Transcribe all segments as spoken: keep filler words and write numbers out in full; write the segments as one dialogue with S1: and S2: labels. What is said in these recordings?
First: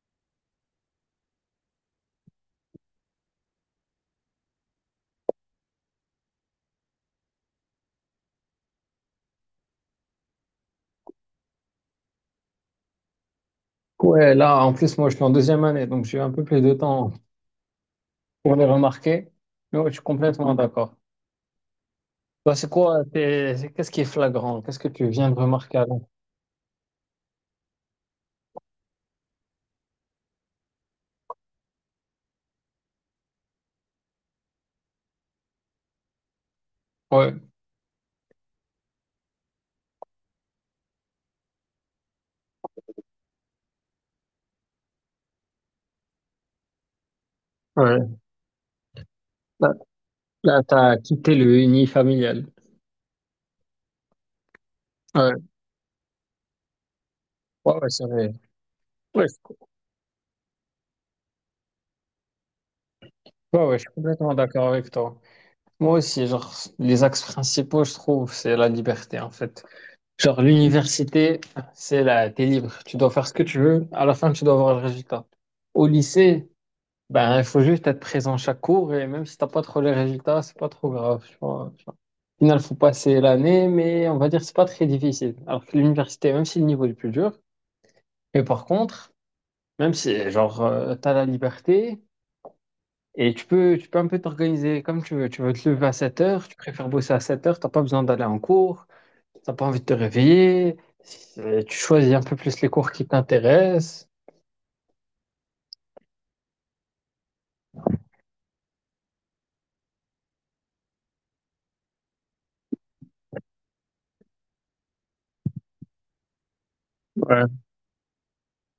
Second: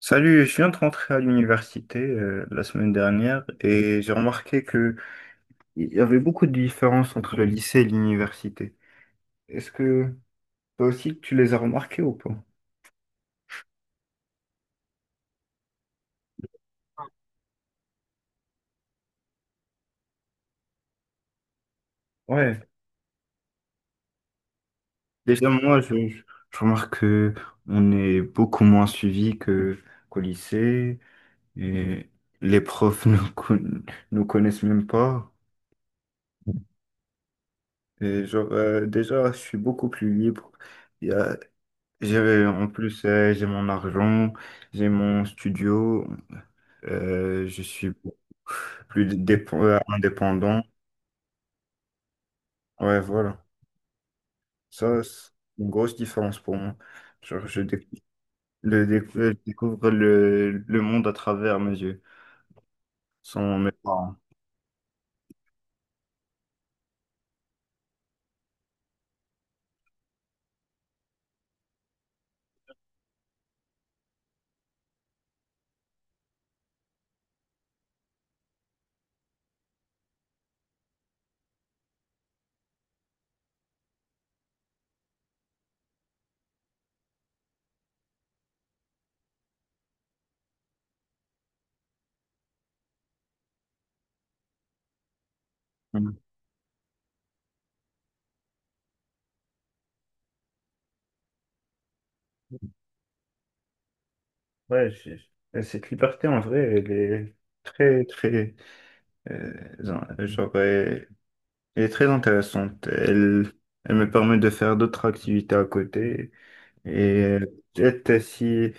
S1: Salut, je viens de rentrer à l'université euh, la semaine dernière et j'ai remarqué que il y avait beaucoup de différences entre le lycée et l'université. Est-ce que toi aussi tu les as remarquées ou pas?
S2: Ouais, là, en plus, moi, je suis en deuxième année, donc j'ai un peu plus de temps pour les remarquer. Mais ouais, je suis complètement d'accord. Bah,
S1: Ouais,
S2: c'est quoi, t'es- c'est- qu'est-ce qui est flagrant? Qu'est-ce que tu viens de
S1: déjà
S2: remarquer
S1: moi je,
S2: avant?
S1: je je remarque que on est beaucoup moins suivi que qu'au lycée et les profs nous, con- nous connaissent même pas.
S2: Ouais,
S1: Et genre euh, déjà je suis beaucoup plus libre. Il y a- j'ai en plus euh, j'ai mon argent, j'ai mon studio. Euh, je suis
S2: ouais.
S1: plus dép-
S2: Là,
S1: euh, indépendant.
S2: là, t'as quitté le uni familial.
S1: Ouais, voilà. Ça, c'est
S2: Ouais,
S1: une grosse différence pour moi. Genre, je,
S2: ouais,
S1: déc-
S2: ouais, c'est vrai.
S1: le déc-
S2: Ouais,
S1: euh, je
S2: je
S1: découvre le, le monde à travers mes yeux, sans
S2: ouais,
S1: mes
S2: ouais, je suis
S1: parents.
S2: complètement d'accord avec toi. Moi aussi, genre, les axes principaux, je trouve, c'est la liberté, en fait. Genre, l'université, c'est là, t'es libre. Tu dois faire ce que tu veux. À la fin, tu dois avoir le résultat. Au lycée, ben, il faut juste être présent chaque cours et même si t'as pas trop les résultats, c'est pas trop grave. Tu vois, tu vois. Au final, faut passer l'année, mais on va dire que c'est pas très difficile. Alors que l'université, même si le niveau est plus dur, mais par contre, même si genre euh, t'as la liberté et tu peux, tu peux un peu t'organiser comme tu veux. Tu veux te lever à
S1: Mm.
S2: sept heures, tu préfères bosser à sept heures, t'as pas besoin d'aller en cours, t'as pas envie de te réveiller, c'est- tu choisis un peu plus les cours qui t'intéressent.
S1: Ouais, j'ai- et cette liberté, en vrai, elle est très, très, euh, in- genre, elle, elle est très intéressante. Elle, elle me permet de faire d'autres activités à côté. Et
S2: Ouais,
S1: peut-être euh, si,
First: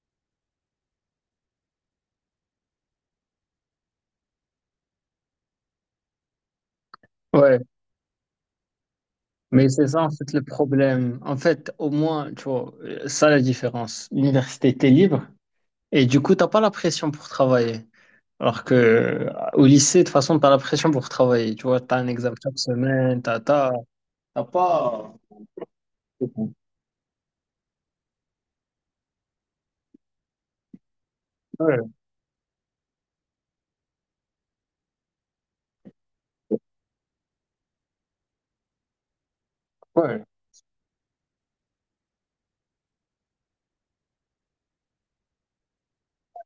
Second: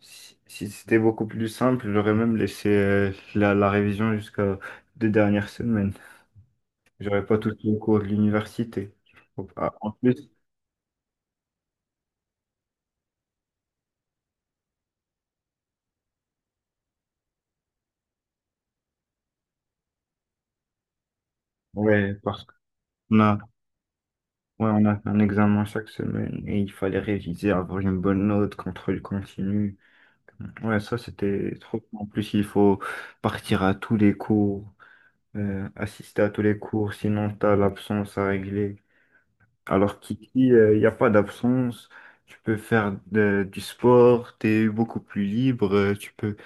S1: si, si c'était beaucoup plus simple, j'aurais même laissé euh, la, la révision jusqu'à deux dernières semaines. J'aurais pas tout
S2: ouais.
S1: les cours de l'université.
S2: Mais
S1: Ah,
S2: c'est
S1: en
S2: ça en
S1: plus,
S2: fait le problème. En fait, au moins, tu vois, euh, ça la différence. L'université, t'es libre et du coup, t'as pas la pression pour travailler. Alors que euh, au lycée, de toute façon, t'as la pression pour travailler. Tu vois, t'as un
S1: ouais,
S2: examen
S1: parce
S2: chaque
S1: qu'on
S2: semaine,
S1: a,
S2: t'as, t'as, t'as
S1: ouais, on a
S2: pas.
S1: un examen chaque semaine et il fallait réviser, avoir une bonne note, contrôle continu. Ouais, ça c'était trop.
S2: Ouais,
S1: En plus, il faut partir à tous les cours, euh, assister à tous les cours, sinon t'as l'absence à régler. Alors
S2: ouais,
S1: Kiki, il n'y a pas d'absence, tu peux faire de- du sport, tu es beaucoup plus libre, euh, tu peux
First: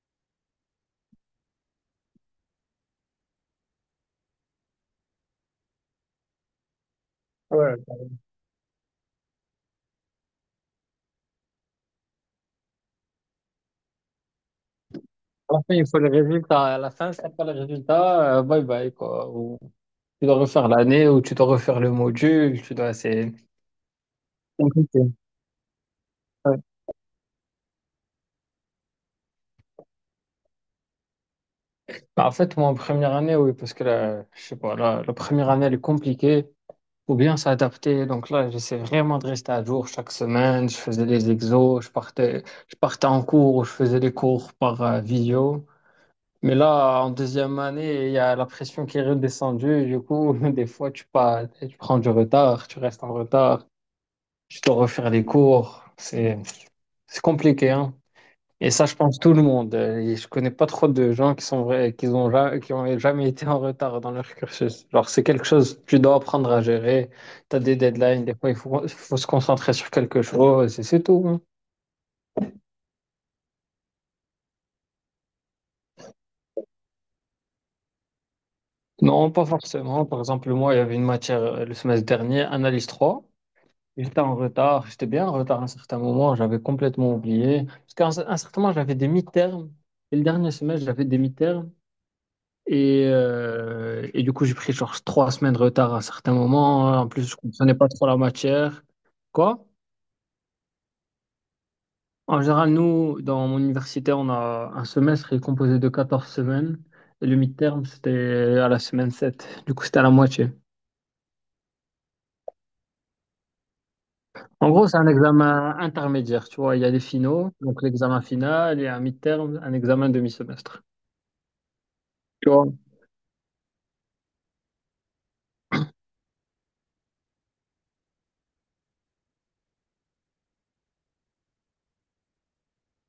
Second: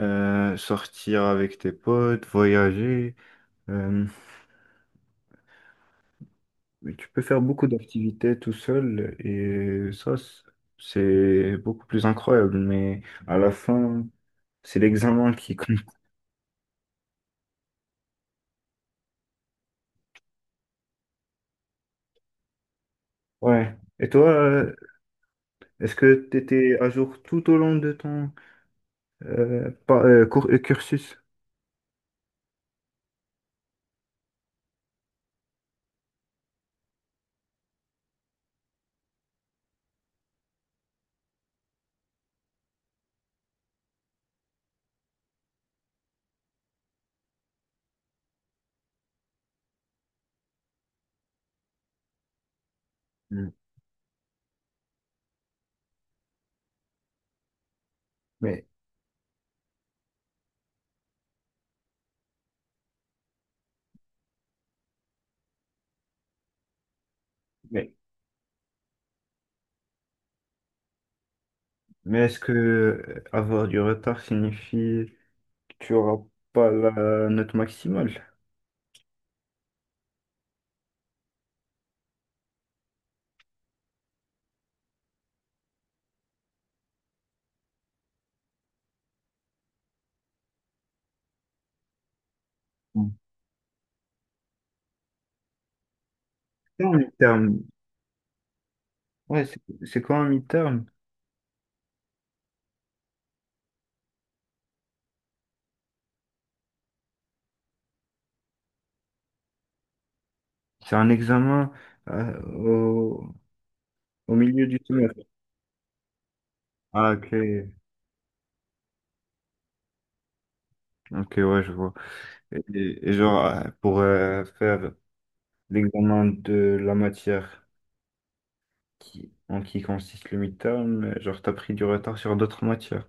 S1: euh, sortir avec tes potes, voyager, euh, tu peux faire beaucoup
S2: ouais.
S1: d'activités tout seul et ça, c- c'est beaucoup plus incroyable, mais à la fin, c'est l'examen
S2: À
S1: qui
S2: la fin,
S1: compte.
S2: il faut les résultats. À la fin, si t'as pas les résultats, euh, bye bye, quoi. Ou tu dois refaire l'année, ou tu dois refaire le module, tu dois, c'est
S1: Ouais. Et toi, euh,
S2: compliqué.
S1: est-ce que tu
S2: Ouais.
S1: étais à jour tout au long de ton euh, par- euh, cour- euh, cursus?
S2: Bah, en fait, moi, en première année, oui, parce que la, je sais pas, la, la première année, elle est compliquée. Faut bien s'adapter. Donc là, j'essaie vraiment de rester à jour chaque semaine. Je faisais des exos, je partais, je partais en cours, ou je faisais des cours par euh, vidéo. Mais là, en deuxième année, il y a la pression qui est redescendue. Du coup, des fois, tu pas, tu prends du retard, tu restes en
S1: Mm.
S2: retard, tu dois refaire les cours. C'est, c'est compliqué, hein.
S1: Mais,
S2: Et ça, je pense tout le monde. Euh, et je connais pas trop de gens qui sont vrais, qui ont, ja- qui ont jamais été en retard dans leur cursus. Genre, c'est quelque chose que tu dois apprendre à gérer. Tu as des
S1: mais
S2: deadlines, des fois, il faut, il faut se concentrer sur quelque chose et c'est tout. Hein.
S1: Mais est-ce que euh, avoir du retard signifie que tu n'auras pas la note maximale?
S2: Non, pas forcément. Par exemple, moi, il y avait une matière euh, le semestre dernier, analyse trois. J'étais en retard. J'étais bien en retard à un certain moment. J'avais complètement oublié. Parce qu'à un, un certain moment, j'avais des mi-termes. Et le dernier semestre, j'avais des mi-termes. Et, euh, et du coup, j'ai pris genre trois semaines de retard à certains
S1: C'est
S2: moments.
S1: un
S2: En plus, je
S1: mi-terme.
S2: comprenais pas trop la matière.
S1: Ouais, c'est
S2: Quoi?
S1: c'est quoi un mi-terme?
S2: En général, nous, dans mon université, on a un semestre qui est composé de quatorze semaines. Et le midterm, c'était à la semaine sept. Du coup, c'était à la moitié.
S1: C'est un examen euh, au, au milieu
S2: En
S1: du
S2: gros, c'est un
S1: semestre.
S2: examen intermédiaire, tu vois. Il y a les
S1: Ah, ok.
S2: finaux, donc l'examen final, et un midterm, un examen demi-semestre.
S1: Ok, ouais, je vois.
S2: Tu vois?
S1: Et, et genre, euh, pour euh, faire l'examen de la matière qui, en qui consiste le mi-terme, euh, genre, t'as pris du retard sur d'autres matières.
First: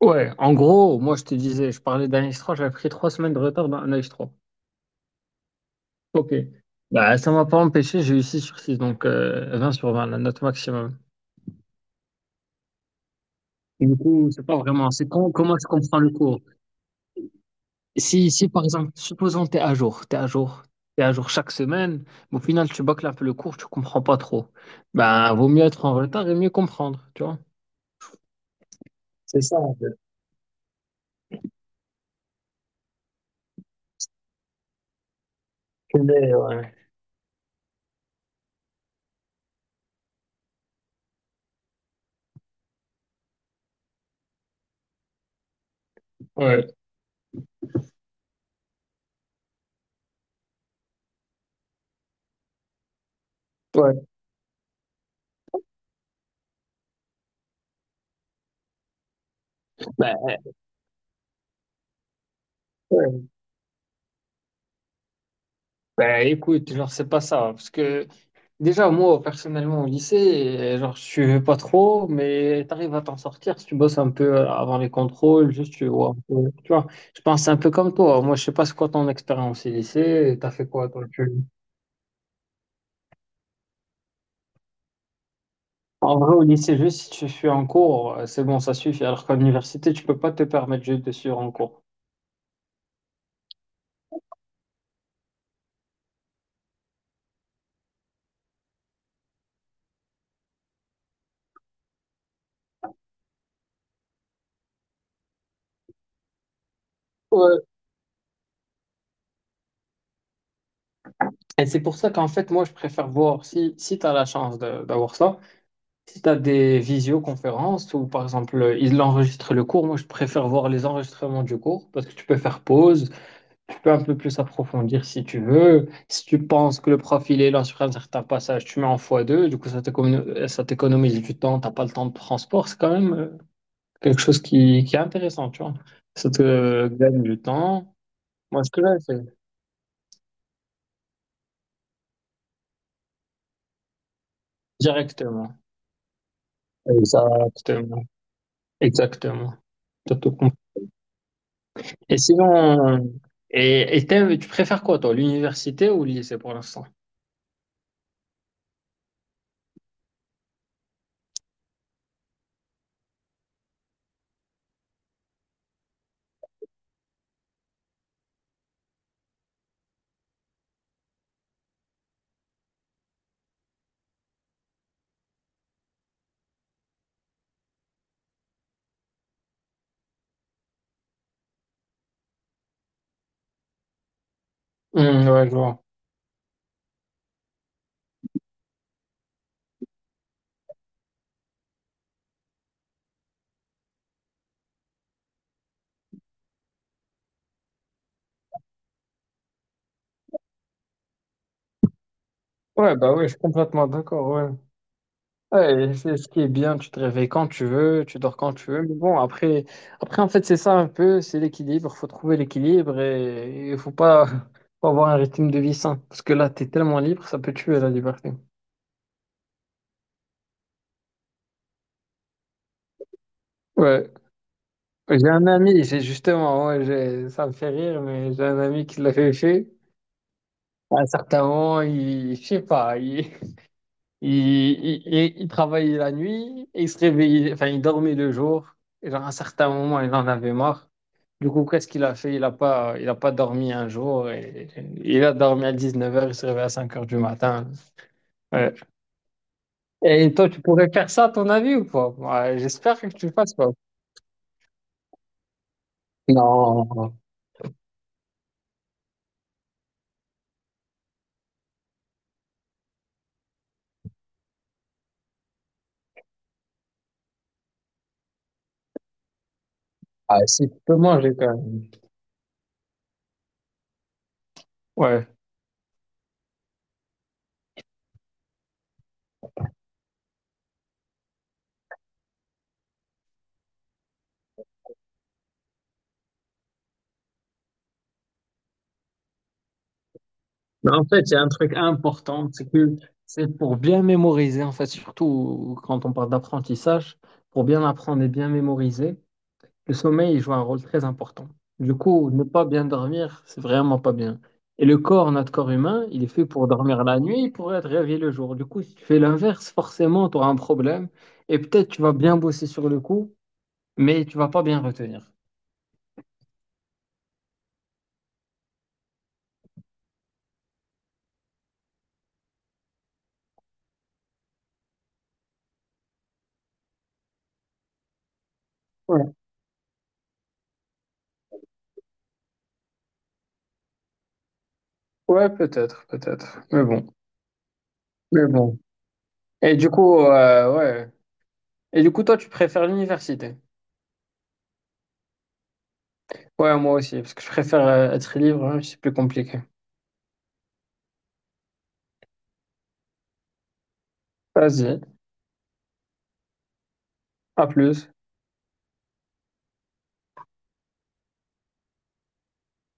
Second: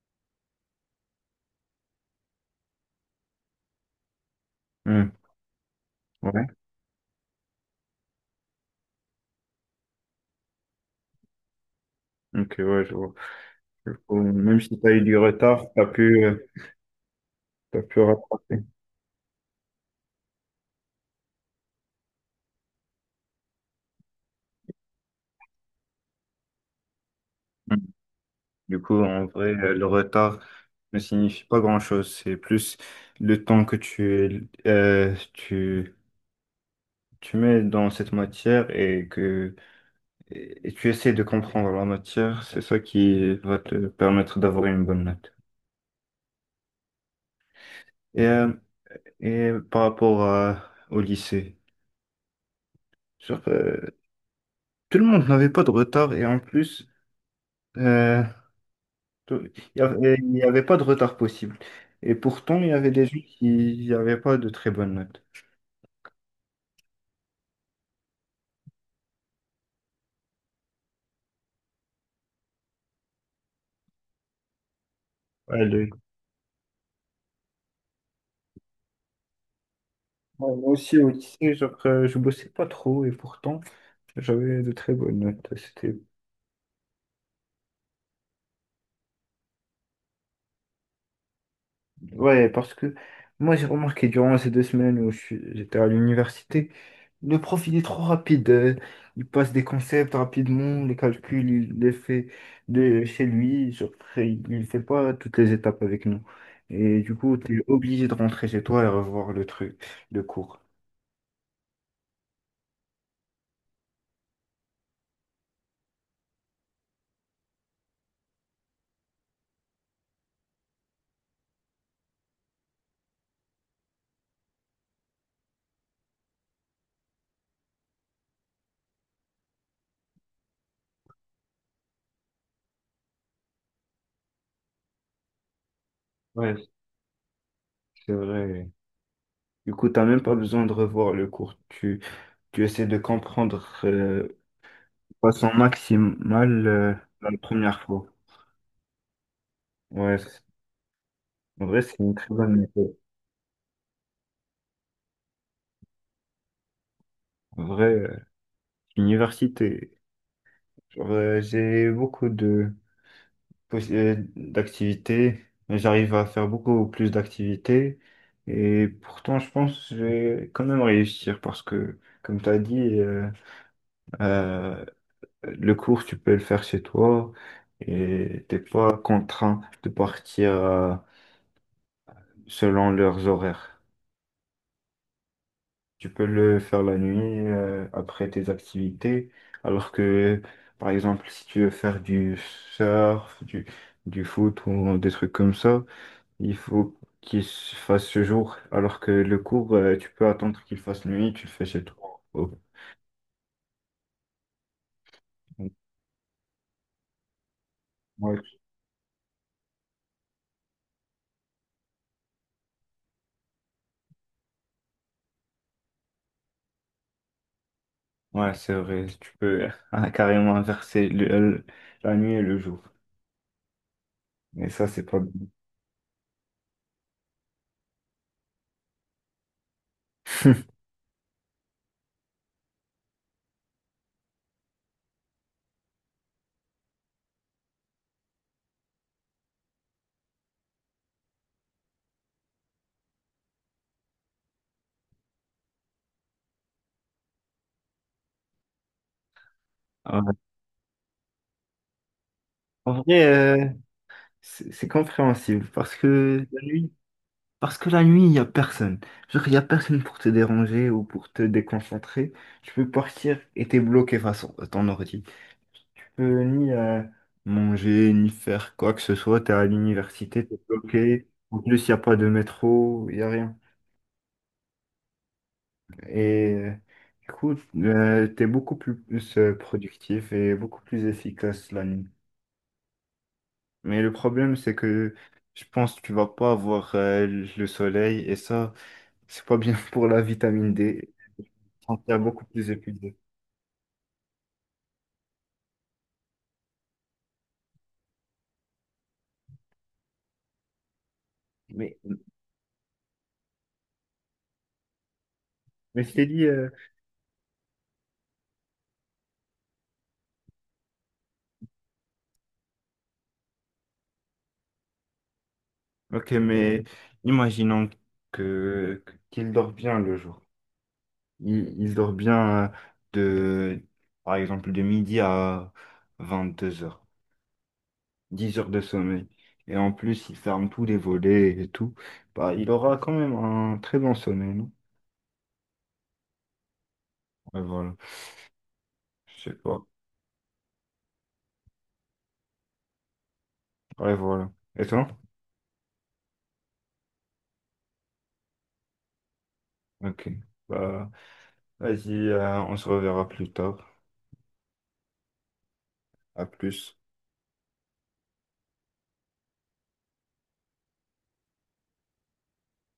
S2: Ouais, en gros, moi, je te disais, je parlais d'un trois. J'avais pris trois semaines de retard dans un trois.
S1: Hmm.
S2: Ok.
S1: Ouais,
S2: Bah, ça m'a pas empêché, j'ai eu six sur six, donc euh, vingt sur vingt, la note maximum.
S1: ok, ouais, je vois.
S2: Et
S1: Du
S2: du
S1: coup,
S2: coup, c'est pas
S1: même si
S2: vraiment,
S1: t'as eu
S2: c'est
S1: du
S2: quand- comment est
S1: retard, t'as
S2: comprends le
S1: pu. euh,
S2: cours?
S1: T'as pu
S2: Si, si
S1: rattraper.
S2: par exemple, supposons que tu es à jour, tu es à jour, tu à jour chaque semaine, mais au final, tu bâcles un peu le cours, tu comprends pas trop. Ben vaut mieux être en retard et mieux comprendre, tu vois?
S1: Mm. Du coup, en
S2: C'est
S1: vrai,
S2: ça,
S1: euh,
S2: en
S1: le
S2: fait.
S1: retard ne signifie pas grand-chose. C'est plus le temps que tu, euh, tu,
S2: Mais, ouais.
S1: tu mets dans cette matière et que et et tu essaies de comprendre la matière. C'est ça qui va te permettre d'avoir une bonne note.
S2: Ouais,
S1: Et, euh, et par rapport à- au lycée, genre, euh,
S2: ouais.
S1: tout le monde n'avait pas de retard et en plus, euh, Tout- Il n'y
S2: Bah,
S1: avait, il y avait pas de retard possible. Et pourtant, il y avait des gens
S2: ouais.
S1: qui n'avaient pas de très bonnes notes.
S2: Bah, écoute, genre, c'est pas ça, parce que déjà, moi, personnellement, au lycée, euh, genre, je suivais pas trop, mais t'arrives à t'en sortir si tu bosses un peu euh, avant les contrôles,
S1: Ouais,
S2: juste, tu
S1: le-
S2: vois, un peu- tu vois, je pense c'est un peu comme toi. Moi, je sais pas c'est quoi ton expérience au lycée, t'as
S1: Moi
S2: fait
S1: moi
S2: quoi,
S1: aussi,
S2: toi,
S1: au
S2: tu...
S1: lycée, genre, euh, je bossais pas trop et pourtant, j'avais de très bonnes notes. C'était...
S2: En vrai, au lycée, juste si tu suis en cours, euh, c'est bon, ça suffit, alors qu'à l'université, tu peux pas te permettre juste de suivre en cours.
S1: Ouais, parce que moi, j'ai remarqué durant ces deux semaines où je suis- j'étais à l'université. Le profil est trop rapide. Euh, il passe des concepts rapidement, les calculs, il les fait de chez lui. Genre, il ne fait pas toutes les étapes avec nous. Et du coup, tu
S2: Ouais.
S1: es obligé de rentrer chez toi et revoir le truc, le cours.
S2: Et c'est pour ça qu'en fait, moi, je préfère voir si, si t'as la chance de- d'avoir ça. Si tu as des visioconférences ou par exemple, ils enregistrent le cours, moi je préfère voir les enregistrements du cours parce que tu peux faire pause, tu peux un peu plus approfondir si tu veux. Si tu penses que le prof il est là sur un certain passage, tu mets en fois deux, du coup ça t'écono- ça t'économise du temps, t'as pas le temps de transport, c'est quand même euh, quelque chose qui, qui est intéressant, tu vois. Ça
S1: Ouais,
S2: te gagne du temps.
S1: c'est
S2: Moi,
S1: vrai.
S2: ce que j'avais fait
S1: Du coup, tu n'as même pas besoin de revoir le cours. Tu, tu essaies de comprendre euh, de façon
S2: directement.
S1: maximale euh, la première
S2: Exactement.
S1: fois.
S2: Exactement. T'as
S1: Ouais,
S2: tout
S1: c'est-
S2: compris.
S1: en vrai, c'est une
S2: Et
S1: très bonne méthode.
S2: sinon, et, et t'aimes- tu préfères quoi, toi, l'université ou le lycée pour l'instant?
S1: En vrai, euh, l'université. Genre, euh, j'ai beaucoup de possi- euh, d'activités. J'arrive à faire beaucoup plus d'activités. Et pourtant, je pense que je vais quand même réussir parce que, comme tu as dit, euh, euh, le cours, tu peux le faire chez toi et t'es pas contraint de partir euh, selon leurs horaires.
S2: Hum, ouais, je vois.
S1: Tu peux le faire la nuit euh, après tes activités, alors que, par exemple, si tu veux faire du surf, du, du foot ou des trucs comme ça, il faut qu'il se fasse ce jour, alors que le cours, euh, tu peux attendre qu'il fasse nuit, tu le fais chez toi. Oh.
S2: Ouais, bah ouais, je suis complètement d'accord, ouais. Ouais, et c'est ce qui est bien, tu te réveilles quand tu veux, tu dors
S1: Ouais.
S2: quand tu veux. Mais bon, après, après en fait, c'est ça un peu, c'est l'équilibre, faut trouver l'équilibre et il faut pas, faut avoir un rythme de vie sain. Parce que là, t'es tellement libre, ça peut tuer la liberté.
S1: Ouais, c'est vrai, tu peux euh, carrément inverser le- le- la nuit et le jour.
S2: Ouais.
S1: Mais ça, c'est pas
S2: J'ai
S1: bien.
S2: un ami, j'ai justement, ouais, j'ai, ça me fait rire, mais j'ai un ami qui l'avait fait. À un certain moment, il, je sais pas, il, Il, il, il- il travaillait la nuit et il se réveillait, enfin, il dormait le jour. Et genre, à un certain moment, il en avait marre. Du coup, qu'est-ce qu'il a fait? Il n'a pas, il a pas dormi un jour. Et, il a dormi à dix-neuf heures. Il se réveille à cinq heures du matin. Ouais.
S1: Ouais.
S2: Et toi, tu pourrais faire ça, à ton avis, ou pas? Ouais,
S1: En
S2: j'espère que
S1: vrai,
S2: tu le fasses
S1: euh,
S2: pas.
S1: c'est c'est compréhensible parce que la nuit,
S2: Non.
S1: parce que la nuit, il n'y a personne. Genre, il n'y a personne pour te déranger ou pour te déconcentrer. Tu peux partir et t'es bloqué face à ton ordi. Tu peux ni euh, manger, ni faire quoi que ce soit. T'es à l'université,
S2: Ah,
S1: t'es
S2: si tu peux
S1: bloqué.
S2: manger quand
S1: En
S2: même.
S1: plus, il n'y a pas de métro, il n'y a rien.
S2: Ouais.
S1: Et euh, du coup, euh, t'es beaucoup plus, euh, productif et beaucoup plus efficace la nuit. Mais le problème, c'est que je pense que tu vas pas avoir euh, le soleil et ça, c'est pas bien pour la vitamine
S2: Mais en
S1: dé.
S2: fait, il y a
S1: Tu
S2: un truc
S1: te sentiras beaucoup
S2: important,
S1: plus
S2: c'est que
S1: épuisé.
S2: c'est pour bien mémoriser, en fait, surtout quand on parle d'apprentissage, pour bien apprendre et bien mémoriser, le sommeil il joue un rôle très important. Du
S1: Mais,
S2: coup, ne pas bien dormir, c'est vraiment pas bien. Et le corps, notre corps
S1: mais
S2: humain,
S1: je
S2: il
S1: t'ai
S2: est
S1: dit,
S2: fait
S1: euh,
S2: pour dormir la nuit et pour être réveillé le jour. Du coup, si tu fais l'inverse, forcément, tu auras un problème. Et peut-être tu vas bien bosser sur le coup, mais tu vas pas bien retenir.
S1: ok, mais imaginons que qu'il dort bien le jour. Il, il dort bien euh, de, par exemple, de midi à vingt-deux heures, dix heures de sommeil.
S2: Ouais,
S1: Et en plus, il ferme tous les volets et tout. Bah, il aura quand même un très bon sommeil, non?
S2: ouais, peut-être, peut-être. Mais bon,
S1: Ouais, voilà.
S2: mais bon.
S1: Je sais
S2: Et
S1: pas.
S2: du coup, euh, ouais. Et du coup, toi, tu préfères l'université?
S1: Ouais, voilà. Et toi?
S2: Ouais, moi aussi, parce que je préfère euh, être libre, hein, c'est plus compliqué.
S1: Ok. Bah, vas-y, euh, on se reverra plus tard.
S2: Vas-y,
S1: À plus.
S2: à plus.